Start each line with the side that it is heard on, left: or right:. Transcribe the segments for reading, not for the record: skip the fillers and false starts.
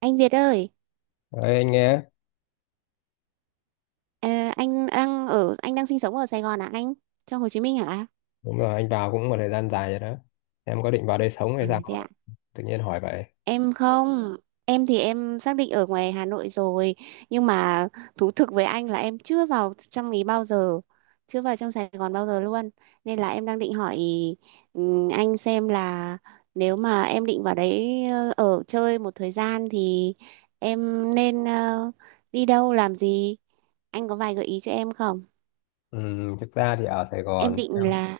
right: Anh Việt ơi,
left: Đấy, anh nghe.
right: ờ, anh đang sinh sống ở Sài Gòn à anh? Trong Hồ Chí Minh hả?
left: Đúng rồi, anh vào cũng một thời gian dài rồi đó. Em có định vào đây sống
right: À
left: hay sao mà
right: thế ạ.
left: tự nhiên hỏi vậy?
right: Em không, em thì em xác định ở ngoài Hà Nội rồi, nhưng mà thú thực với anh là em chưa vào trong ý bao giờ, chưa vào trong Sài Gòn bao giờ luôn. Nên là em đang định hỏi anh xem là nếu mà em định vào đấy ở chơi một thời gian thì em nên đi đâu làm gì? Anh có vài gợi ý cho em không?
left: Ừ, thực ra thì ở Sài
right: Em
left: Gòn,
right: định
left: em
right: là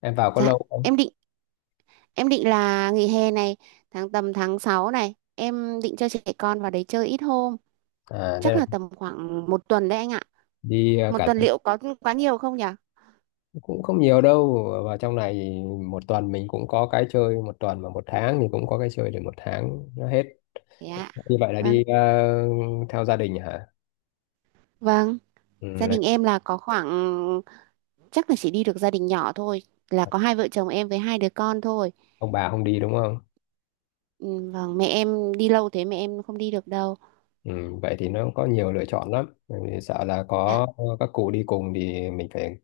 left: em vào có
right: dạ
left: lâu không?
right: em định Em định là nghỉ hè này, tầm tháng 6 này, em định cho trẻ con vào đấy chơi ít hôm,
left: À đây
right: chắc
left: là
right: là tầm khoảng 1 tuần đấy anh ạ.
left: đi
right: Một
left: cả
right: tuần
left: tuần.
right: liệu có quá nhiều không nhỉ?
left: Cũng không nhiều đâu, vào trong này thì một tuần mình cũng có cái chơi một tuần, mà một tháng thì cũng có cái chơi để một tháng nó hết.
right: Thế ạ.
left: Như vậy là
right: Vâng,
left: đi theo gia đình hả?
right: vâng,
left: Ừ,
right: gia
left: là
right: đình em là có khoảng chắc là chỉ đi được gia đình nhỏ thôi, là có hai vợ chồng em với hai đứa con thôi.
left: ông bà không đi đúng không?
right: Ừ, vâng, mẹ em đi lâu thế mẹ em không đi được đâu.
left: Ừ, vậy thì nó có nhiều lựa chọn lắm. Bởi vì sợ là
right: Dạ,
left: có các cụ đi cùng thì mình phải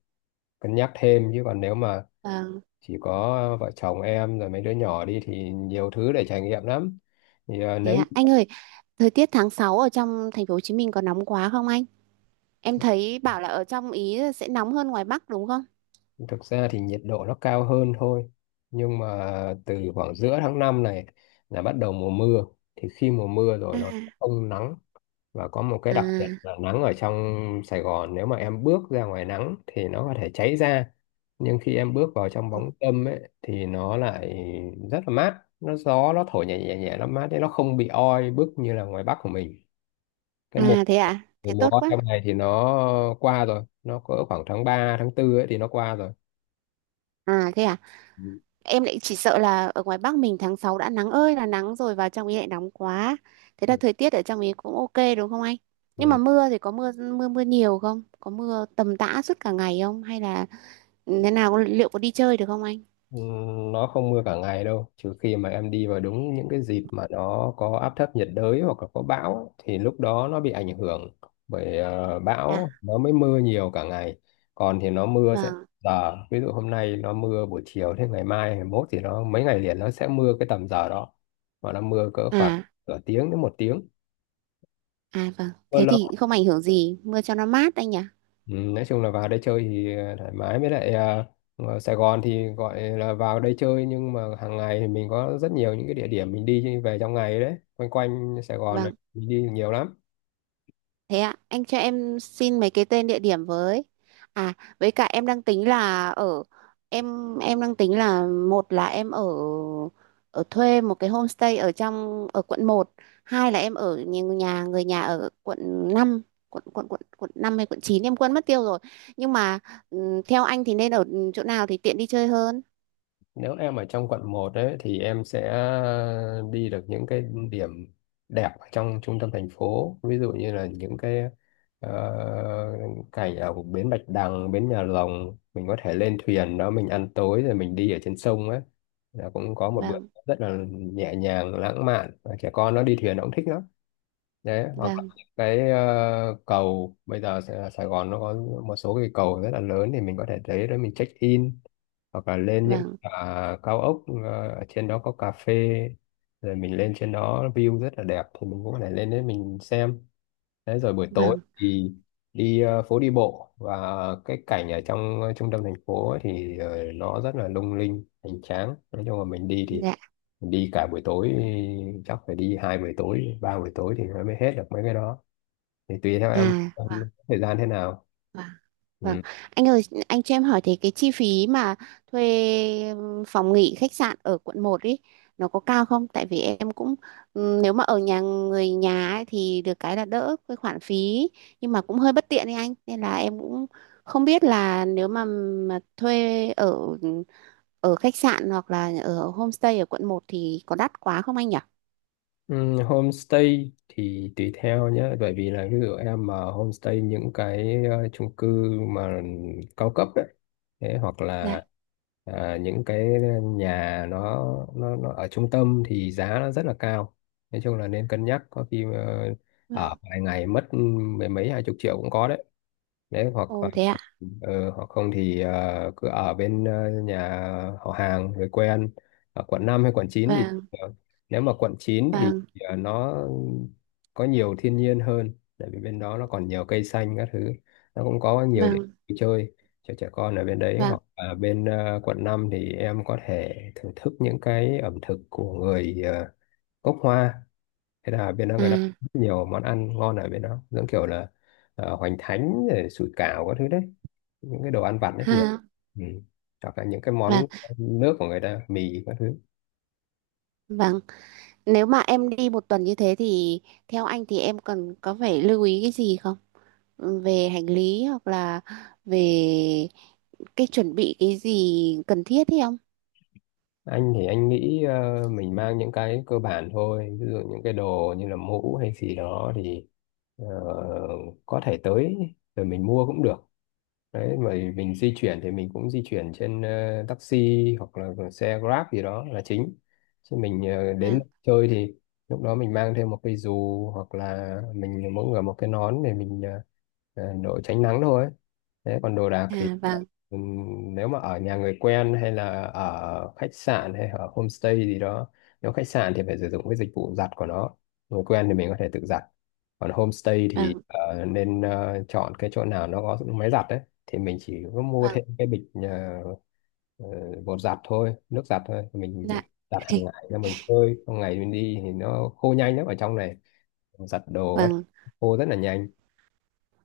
left: cân nhắc thêm, chứ còn nếu mà
right: vâng,
left: chỉ có vợ chồng em rồi mấy đứa nhỏ đi thì nhiều thứ để trải nghiệm lắm. Thì à,
right: thế
left: nếu
right: ạ. Anh ơi, thời tiết tháng 6 ở trong thành phố Hồ Chí Minh có nóng quá không anh? Em thấy bảo là ở trong ý sẽ nóng hơn ngoài Bắc đúng không?
left: Thực ra thì nhiệt độ nó cao hơn thôi, nhưng mà từ khoảng giữa tháng 5 này là bắt đầu mùa mưa. Thì khi mùa mưa
right: À.
left: rồi nó không nắng. Và có một cái
right: À.
left: đặc biệt là nắng ở trong Sài Gòn, nếu mà em bước ra ngoài nắng thì nó có thể cháy da, nhưng khi em bước vào trong
right: Ờ.
left: bóng râm ấy thì nó lại rất là mát. Nó gió, nó thổi nhẹ nhẹ nhẹ, nó mát đấy, nó không bị oi bức như là ngoài Bắc của mình. Cái mùa
right: À thế à?
left: Thì
right: Thế
left: mùa
right: tốt quá.
left: autumn này thì nó qua rồi, nó có khoảng tháng 3 tháng 4 ấy thì nó qua rồi.
right: À thế à?
left: Ừ.
right: Em lại chỉ sợ là ở ngoài Bắc mình tháng 6 đã nắng ơi là nắng rồi vào trong ý lại nóng quá. Thế là thời tiết ở trong ý cũng ok đúng không anh? Nhưng mà
left: Ừ.
right: mưa thì có mưa mưa mưa nhiều không? Có mưa tầm tã suốt cả ngày không? Hay là thế nào liệu có đi chơi được không anh?
left: Ừ, nó không mưa cả ngày đâu, trừ khi mà em đi vào đúng những cái dịp mà nó có áp thấp nhiệt đới hoặc là có bão ấy, thì lúc đó nó bị ảnh hưởng bởi
right: À
left: bão nó mới mưa nhiều cả ngày. Còn thì nó mưa sẽ
right: vâng.
left: giờ, ví dụ hôm nay nó mưa buổi chiều, thế ngày mai, ngày mốt thì nó mấy ngày liền nó sẽ mưa cái tầm giờ đó. Và nó mưa cỡ khoảng
right: À
left: nửa tiếng đến một tiếng.
right: à vâng. Thế thì không ảnh hưởng gì, mưa cho nó mát anh nhỉ?
left: Ừ, nói chung là vào đây chơi thì thoải mái. Với lại ở Sài Gòn thì gọi là vào đây chơi nhưng mà hàng ngày thì mình có rất nhiều những cái địa điểm mình đi về trong ngày đấy, quanh quanh Sài Gòn này
right: Vâng.
left: mình đi nhiều lắm.
right: Thế ạ, anh cho em xin mấy cái tên địa điểm với. À, với cả em đang tính là ở em đang tính là một là em ở ở thuê một cái homestay ở quận 1, hai là em ở nhà nhà- người nhà ở quận 5, quận quận quận quận 5 hay quận 9 em quên mất tiêu rồi. Nhưng mà theo anh thì nên ở chỗ nào thì tiện đi chơi hơn?
left: Nếu em ở trong quận 1 đấy thì em sẽ đi được những cái điểm đẹp ở trong trung tâm thành phố, ví dụ như là những cái ờ, cảnh ở bến Bạch Đằng, bến Nhà Rồng, mình có thể lên thuyền đó mình ăn tối rồi mình đi ở trên sông ấy, là cũng có một bữa
right: Vâng,
left: rất là nhẹ nhàng lãng mạn, và trẻ con nó đi thuyền nó cũng thích lắm. Đấy, hoặc là
right: vâng,
left: những cái cầu, bây giờ Sài Sài Gòn nó có một số cái cầu rất là lớn thì mình có thể tới đó mình check in. Hoặc là lên những
right: vâng,
left: cao ốc, ở trên đó có cà phê, rồi mình lên trên đó view rất là đẹp thì mình cũng có thể lên đấy mình xem. Đấy rồi buổi tối
right: vâng.
left: thì đi phố đi bộ, và cái cảnh ở trong trung tâm thành phố ấy thì nó rất là lung linh hoành tráng. Nói chung là mình đi thì
right: Dạ.
left: đi cả buổi tối, chắc phải đi hai buổi tối, ba buổi tối thì nó mới hết được mấy cái đó. Thì tùy theo
right: À,
left: em
right: vâng,
left: có thời gian thế nào.
right: vâng. Vâng,
left: Ừ.
right: anh ơi, anh cho em hỏi thì cái chi phí mà thuê phòng nghỉ khách sạn ở quận 1 ý, nó có cao không? Tại vì em cũng nếu mà ở nhà người nhà ấy, thì được cái là đỡ cái khoản phí, nhưng mà cũng hơi bất tiện đi anh, nên là em cũng không biết là nếu mà thuê ở ở khách sạn hoặc là ở homestay ở quận 1 thì có đắt quá không anh nhỉ?
left: Ừ, homestay thì tùy theo nhé. Bởi vì là ví dụ em mà homestay những cái chung cư mà cao cấp đấy, thế hoặc
right: Dạ.
left: là những cái nhà nó ở trung tâm thì giá nó rất là cao. Nói chung là nên cân nhắc, có khi ở
right: Vâng.
left: vài ngày mất mười mấy hai chục triệu cũng có đấy. Đấy hoặc
right: Ồ thế ạ.
left: hoặc không thì cứ ở bên nhà họ hàng người quen ở quận 5 hay quận 9 thì
right: Vâng,
left: nếu mà quận 9 thì
right: vâng,
left: nó có nhiều thiên nhiên hơn, tại vì bên đó nó còn nhiều cây xanh các thứ, nó cũng có nhiều điểm
right: vâng,
left: vui chơi cho trẻ con ở bên đấy.
right: vâng.
left: Hoặc ở bên quận 5 thì em có thể thưởng thức những cái ẩm thực của người gốc Hoa. Thế là bên đó
right: À
left: người ta có rất nhiều món ăn ngon, ở bên đó giống kiểu là hoành thánh rồi sủi cảo các thứ đấy, những cái đồ ăn vặt đấy nhiều.
right: ha.
left: Ừ. Hoặc là những cái
right: Vâng.
left: món nước của người ta, mì các thứ.
right: Vâng. Nếu mà em đi 1 tuần như thế thì theo anh thì em cần phải lưu ý cái gì không? Ừ, về hành lý hoặc là về cái chuẩn bị cái gì cần thiết hay không?
left: Anh thì anh nghĩ mình mang những cái cơ bản thôi, ví dụ những cái đồ như là mũ hay gì đó thì ờ, có thể tới rồi mình mua cũng được. Đấy, mà mình di chuyển thì mình cũng di chuyển trên taxi hoặc là xe Grab gì đó là chính, chứ mình đến
right: Vâng,
left: chơi thì lúc đó mình mang thêm một cái dù hoặc là mình mỗi người một cái nón để mình đội tránh nắng thôi. Thế còn đồ đạc thì
right: à vâng,
left: ừm, nếu mà ở nhà người quen hay là ở khách sạn hay ở homestay gì đó, nếu khách sạn thì phải sử dụng cái dịch vụ giặt của nó, người quen thì mình có thể tự giặt, còn homestay thì
right: vâng,
left: nên chọn cái chỗ nào nó có máy giặt đấy, thì mình chỉ có mua
right: vâng,
left: thêm cái bịch ờ, bột giặt thôi, nước giặt thôi. Mình
right: dạ,
left: giặt hàng ngày là mình phơi trong ngày, mình đi thì nó khô nhanh lắm ở trong này, giặt đồ các
right: vâng,
left: khô rất là nhanh.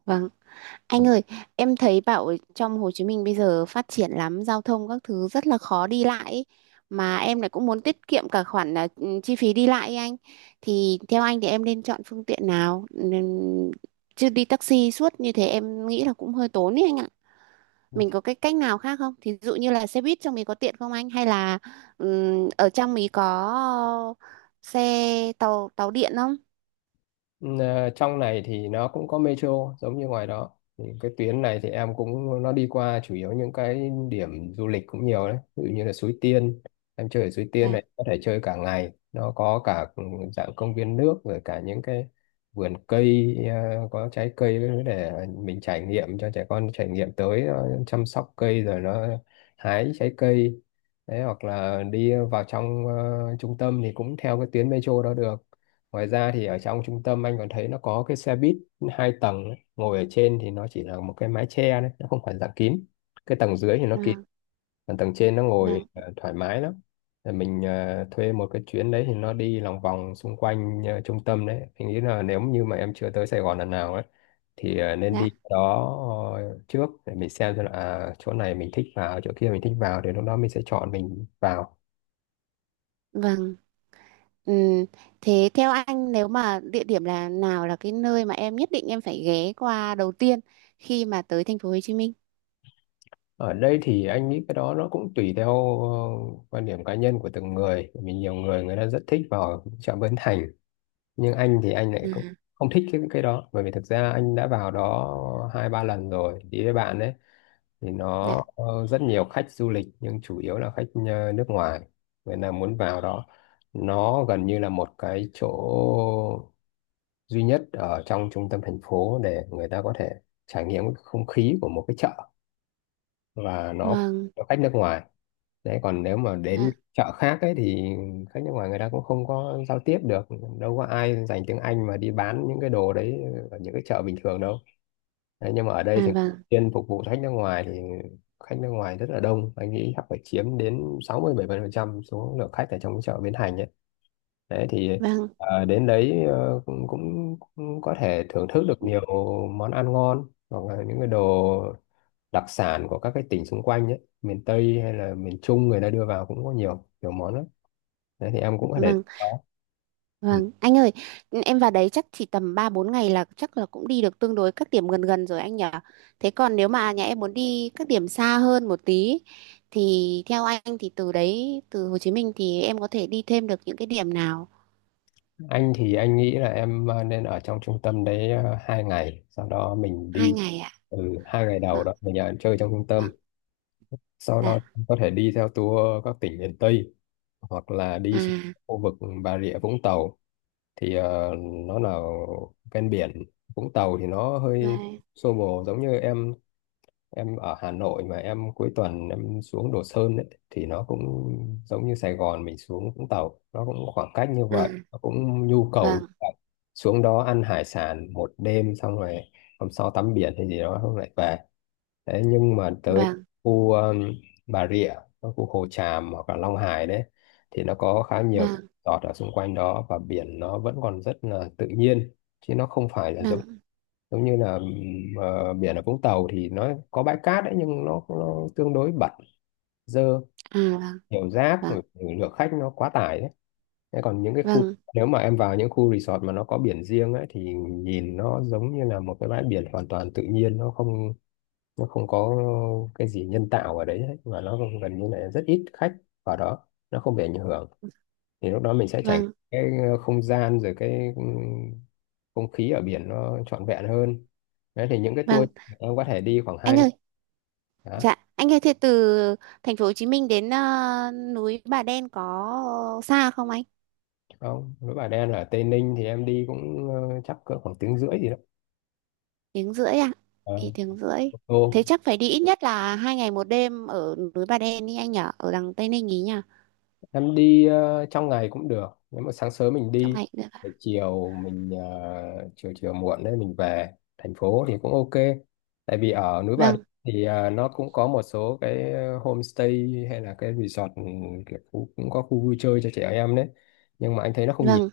right: vâng. Anh ơi, em thấy bảo trong Hồ Chí Minh bây giờ phát triển lắm, giao thông các thứ rất là khó đi lại ý. Mà em lại cũng muốn tiết kiệm cả khoản là chi phí đi lại ý anh. Thì theo anh thì em nên chọn phương tiện nào? Chứ đi taxi suốt như thế em nghĩ là cũng hơi tốn ý anh ạ. Mình có cái cách nào khác không? Thí dụ như là xe buýt trong mình có tiện không anh? Hay là ở trong mình có tàu tàu điện không?
left: Trong này thì nó cũng có metro giống như ngoài đó, thì cái tuyến này thì em cũng nó đi qua chủ yếu những cái điểm du lịch cũng nhiều đấy, ví dụ như là Suối Tiên. Em chơi ở Suối Tiên
right: Dạ,
left: này có thể chơi cả ngày, nó có cả dạng công viên nước rồi cả những cái vườn cây có trái cây để mình trải nghiệm, cho trẻ con trải nghiệm tới nó chăm sóc cây rồi nó hái trái cây. Đấy hoặc là đi vào trong trung tâm thì cũng theo cái tuyến metro đó được. Ngoài ra thì ở trong trung tâm anh còn thấy nó có cái xe buýt hai tầng ấy. Ngồi ở trên thì nó chỉ là một cái mái che đấy, nó không phải dạng kín. Cái tầng dưới thì nó kín,
right: vâng,
left: còn tầng trên nó ngồi
right: vâng,
left: thoải mái lắm. Rồi mình thuê một cái chuyến đấy thì nó đi lòng vòng xung quanh trung tâm đấy. Anh nghĩ là nếu như mà em chưa tới Sài Gòn lần nào ấy thì nên
right: dạ,
left: đi đó trước, để mình xem là chỗ này mình thích vào, chỗ kia mình thích vào thì lúc đó mình sẽ chọn mình vào.
right: vâng. Ừ. Thế theo anh nếu mà địa điểm là nào là cái nơi mà em nhất định em phải ghé qua đầu tiên khi mà tới thành phố Hồ Chí Minh?
left: Ở đây thì anh nghĩ cái đó nó cũng tùy theo quan điểm cá nhân của từng người. Bởi vì nhiều người người ta rất thích vào chợ Bến Thành, nhưng anh thì anh lại
right: Ừ.
left: cũng không thích cái đó, bởi vì thực ra anh đã vào đó hai ba lần rồi đi với bạn ấy, thì nó
right: Dạ.
left: rất nhiều khách du lịch, nhưng chủ yếu là khách nước ngoài. Người ta muốn vào đó, nó gần như là một cái chỗ duy nhất ở trong trung tâm thành phố để người ta có thể trải nghiệm cái không khí của một cái chợ, và nó phục
right: Vâng.
left: vụ cho khách nước ngoài. Đấy còn nếu mà đến
right: Dạ.
left: chợ khác ấy thì khách nước ngoài người ta cũng không có giao tiếp được, đâu có ai dành tiếng Anh mà đi bán những cái đồ đấy ở những cái chợ bình thường đâu. Đấy, nhưng mà ở đây
right: À
left: thì
right: vâng.
left: chuyên phục vụ khách nước ngoài thì khách nước ngoài rất là đông, anh nghĩ chắc phải chiếm đến 60-70% số lượng khách ở trong cái chợ Bến Thành ấy. Đấy thì
right: Vâng.
left: đến đấy cũng, cũng cũng có thể thưởng thức được nhiều món ăn ngon, hoặc là những cái đồ đặc sản của các cái tỉnh xung quanh ấy, miền Tây hay là miền Trung người ta đưa vào cũng có nhiều nhiều món lắm. Đấy thì em cũng có thể
right: Vâng.
left: đó. Ừ,
right: Vâng. Anh ơi, em vào đấy chắc chỉ tầm 3-4 ngày là chắc là cũng đi được tương đối các điểm gần gần rồi anh nhỉ? Thế còn nếu mà nhà em muốn đi các điểm xa hơn một tí thì theo anh thì từ Hồ Chí Minh thì em có thể đi thêm được những cái điểm nào?
left: anh thì anh nghĩ là em nên ở trong trung tâm đấy hai ngày, sau đó mình
right: Hai
left: đi.
right: ngày ạ.
left: Ừ, hai ngày đầu
right: Vâng.
left: đó mình ở chơi trong trung tâm,
right: Vâng.
left: sau đó
right: Dạ.
left: có thể đi theo tour các tỉnh miền Tây hoặc là đi xuống
right: À
left: khu vực Bà Rịa Vũng Tàu. Thì nó là ven biển. Vũng Tàu thì nó hơi
right: vâng,
left: xô bồ, giống như em ở Hà Nội mà em cuối tuần em xuống Đồ Sơn ấy, thì nó cũng giống như Sài Gòn mình xuống Vũng Tàu, nó cũng khoảng cách như
right: à,
left: vậy, nó cũng nhu cầu như
right: vâng,
left: vậy. Xuống đó ăn hải sản một đêm xong rồi hôm sau tắm biển hay gì đó xong lại về. Đấy, nhưng mà tới
right: vâng,
left: khu Bà Rịa, các khu Hồ Tràm hoặc là Long Hải đấy, thì nó có khá nhiều cái
right: vâng,
left: resort ở xung quanh đó, và biển nó vẫn còn rất là tự nhiên, chứ nó không phải là giống
right: vâng,
left: giống như là biển ở Vũng Tàu thì nó có bãi cát đấy nhưng nó tương đối bẩn, dơ,
right: à, vâng,
left: nhiều rác
right: vâng,
left: rồi, lượng khách nó quá tải đấy. Thế còn những cái khu,
right: vâng,
left: nếu mà em vào những khu resort mà nó có biển riêng ấy thì nhìn nó giống như là một cái bãi biển hoàn toàn tự nhiên, nó không có cái gì nhân tạo ở đấy hết, và nó gần như là rất ít khách vào đó, nó không bị ảnh hưởng, thì lúc đó mình sẽ trải nghiệm
right: vâng,
left: cái không gian rồi cái không khí ở biển nó trọn vẹn hơn. Đấy thì những cái
right: vâng.
left: tour em có thể đi khoảng hai
right: Anh
left: ngày.
right: ơi,
left: Đó.
right: dạ, anh ơi, thế từ thành phố Hồ Chí Minh đến núi Bà Đen có xa không anh?
left: Không, núi Bà Đen ở Tây Ninh thì em đi cũng chắc cỡ khoảng tiếng rưỡi gì đó.
right: Tiếng rưỡi à?
left: Ờ,
right: Thì tiếng rưỡi.
left: ô tô.
right: Thế chắc phải đi ít nhất là 2 ngày 1 đêm ở núi Bà Đen đi anh nhở, ở đằng Tây Ninh ý nhở,
left: Em đi trong ngày cũng được, nếu mà sáng sớm mình
right: trong
left: đi
right: ngày cũng được
left: rồi
right: ạ.
left: chiều mình chiều chiều muộn đấy mình về thành phố thì cũng ok. Tại vì ở núi Bà Đen
right: Vâng,
left: thì nó cũng có một số cái homestay hay là cái resort, ừ, kiểu khu, cũng có khu vui chơi cho trẻ em đấy, nhưng mà anh thấy nó không nhiều,
right: vâng,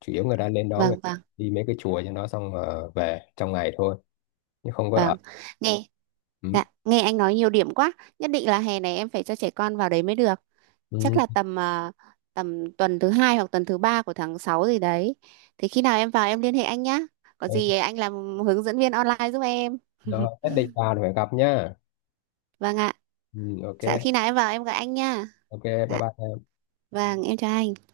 left: chủ yếu người ta lên đó, người
right: vâng, vâng,
left: đi mấy cái chùa cho nó xong về trong ngày thôi chứ không có ở.
right: vâng. Nghe,
left: Ừ.
right: dạ, nghe anh nói nhiều điểm quá. Nhất định là hè này em phải cho trẻ con vào đấy mới được. Chắc là
left: Ừ.
right: tầm tuần thứ hai hoặc tuần thứ ba của tháng 6 gì đấy, thì khi nào em vào em liên hệ anh nhá, có
left: Ừ,
right: gì anh làm hướng dẫn viên online giúp em.
left: rồi, nhất định vào thì phải gặp nhá.
right: Vâng ạ.
left: Ừ, ok.
right: Dạ, khi nào em vào em gọi anh nha.
left: Ok. Bye
right: Dạ
left: bye.
right: vâng, em chào anh.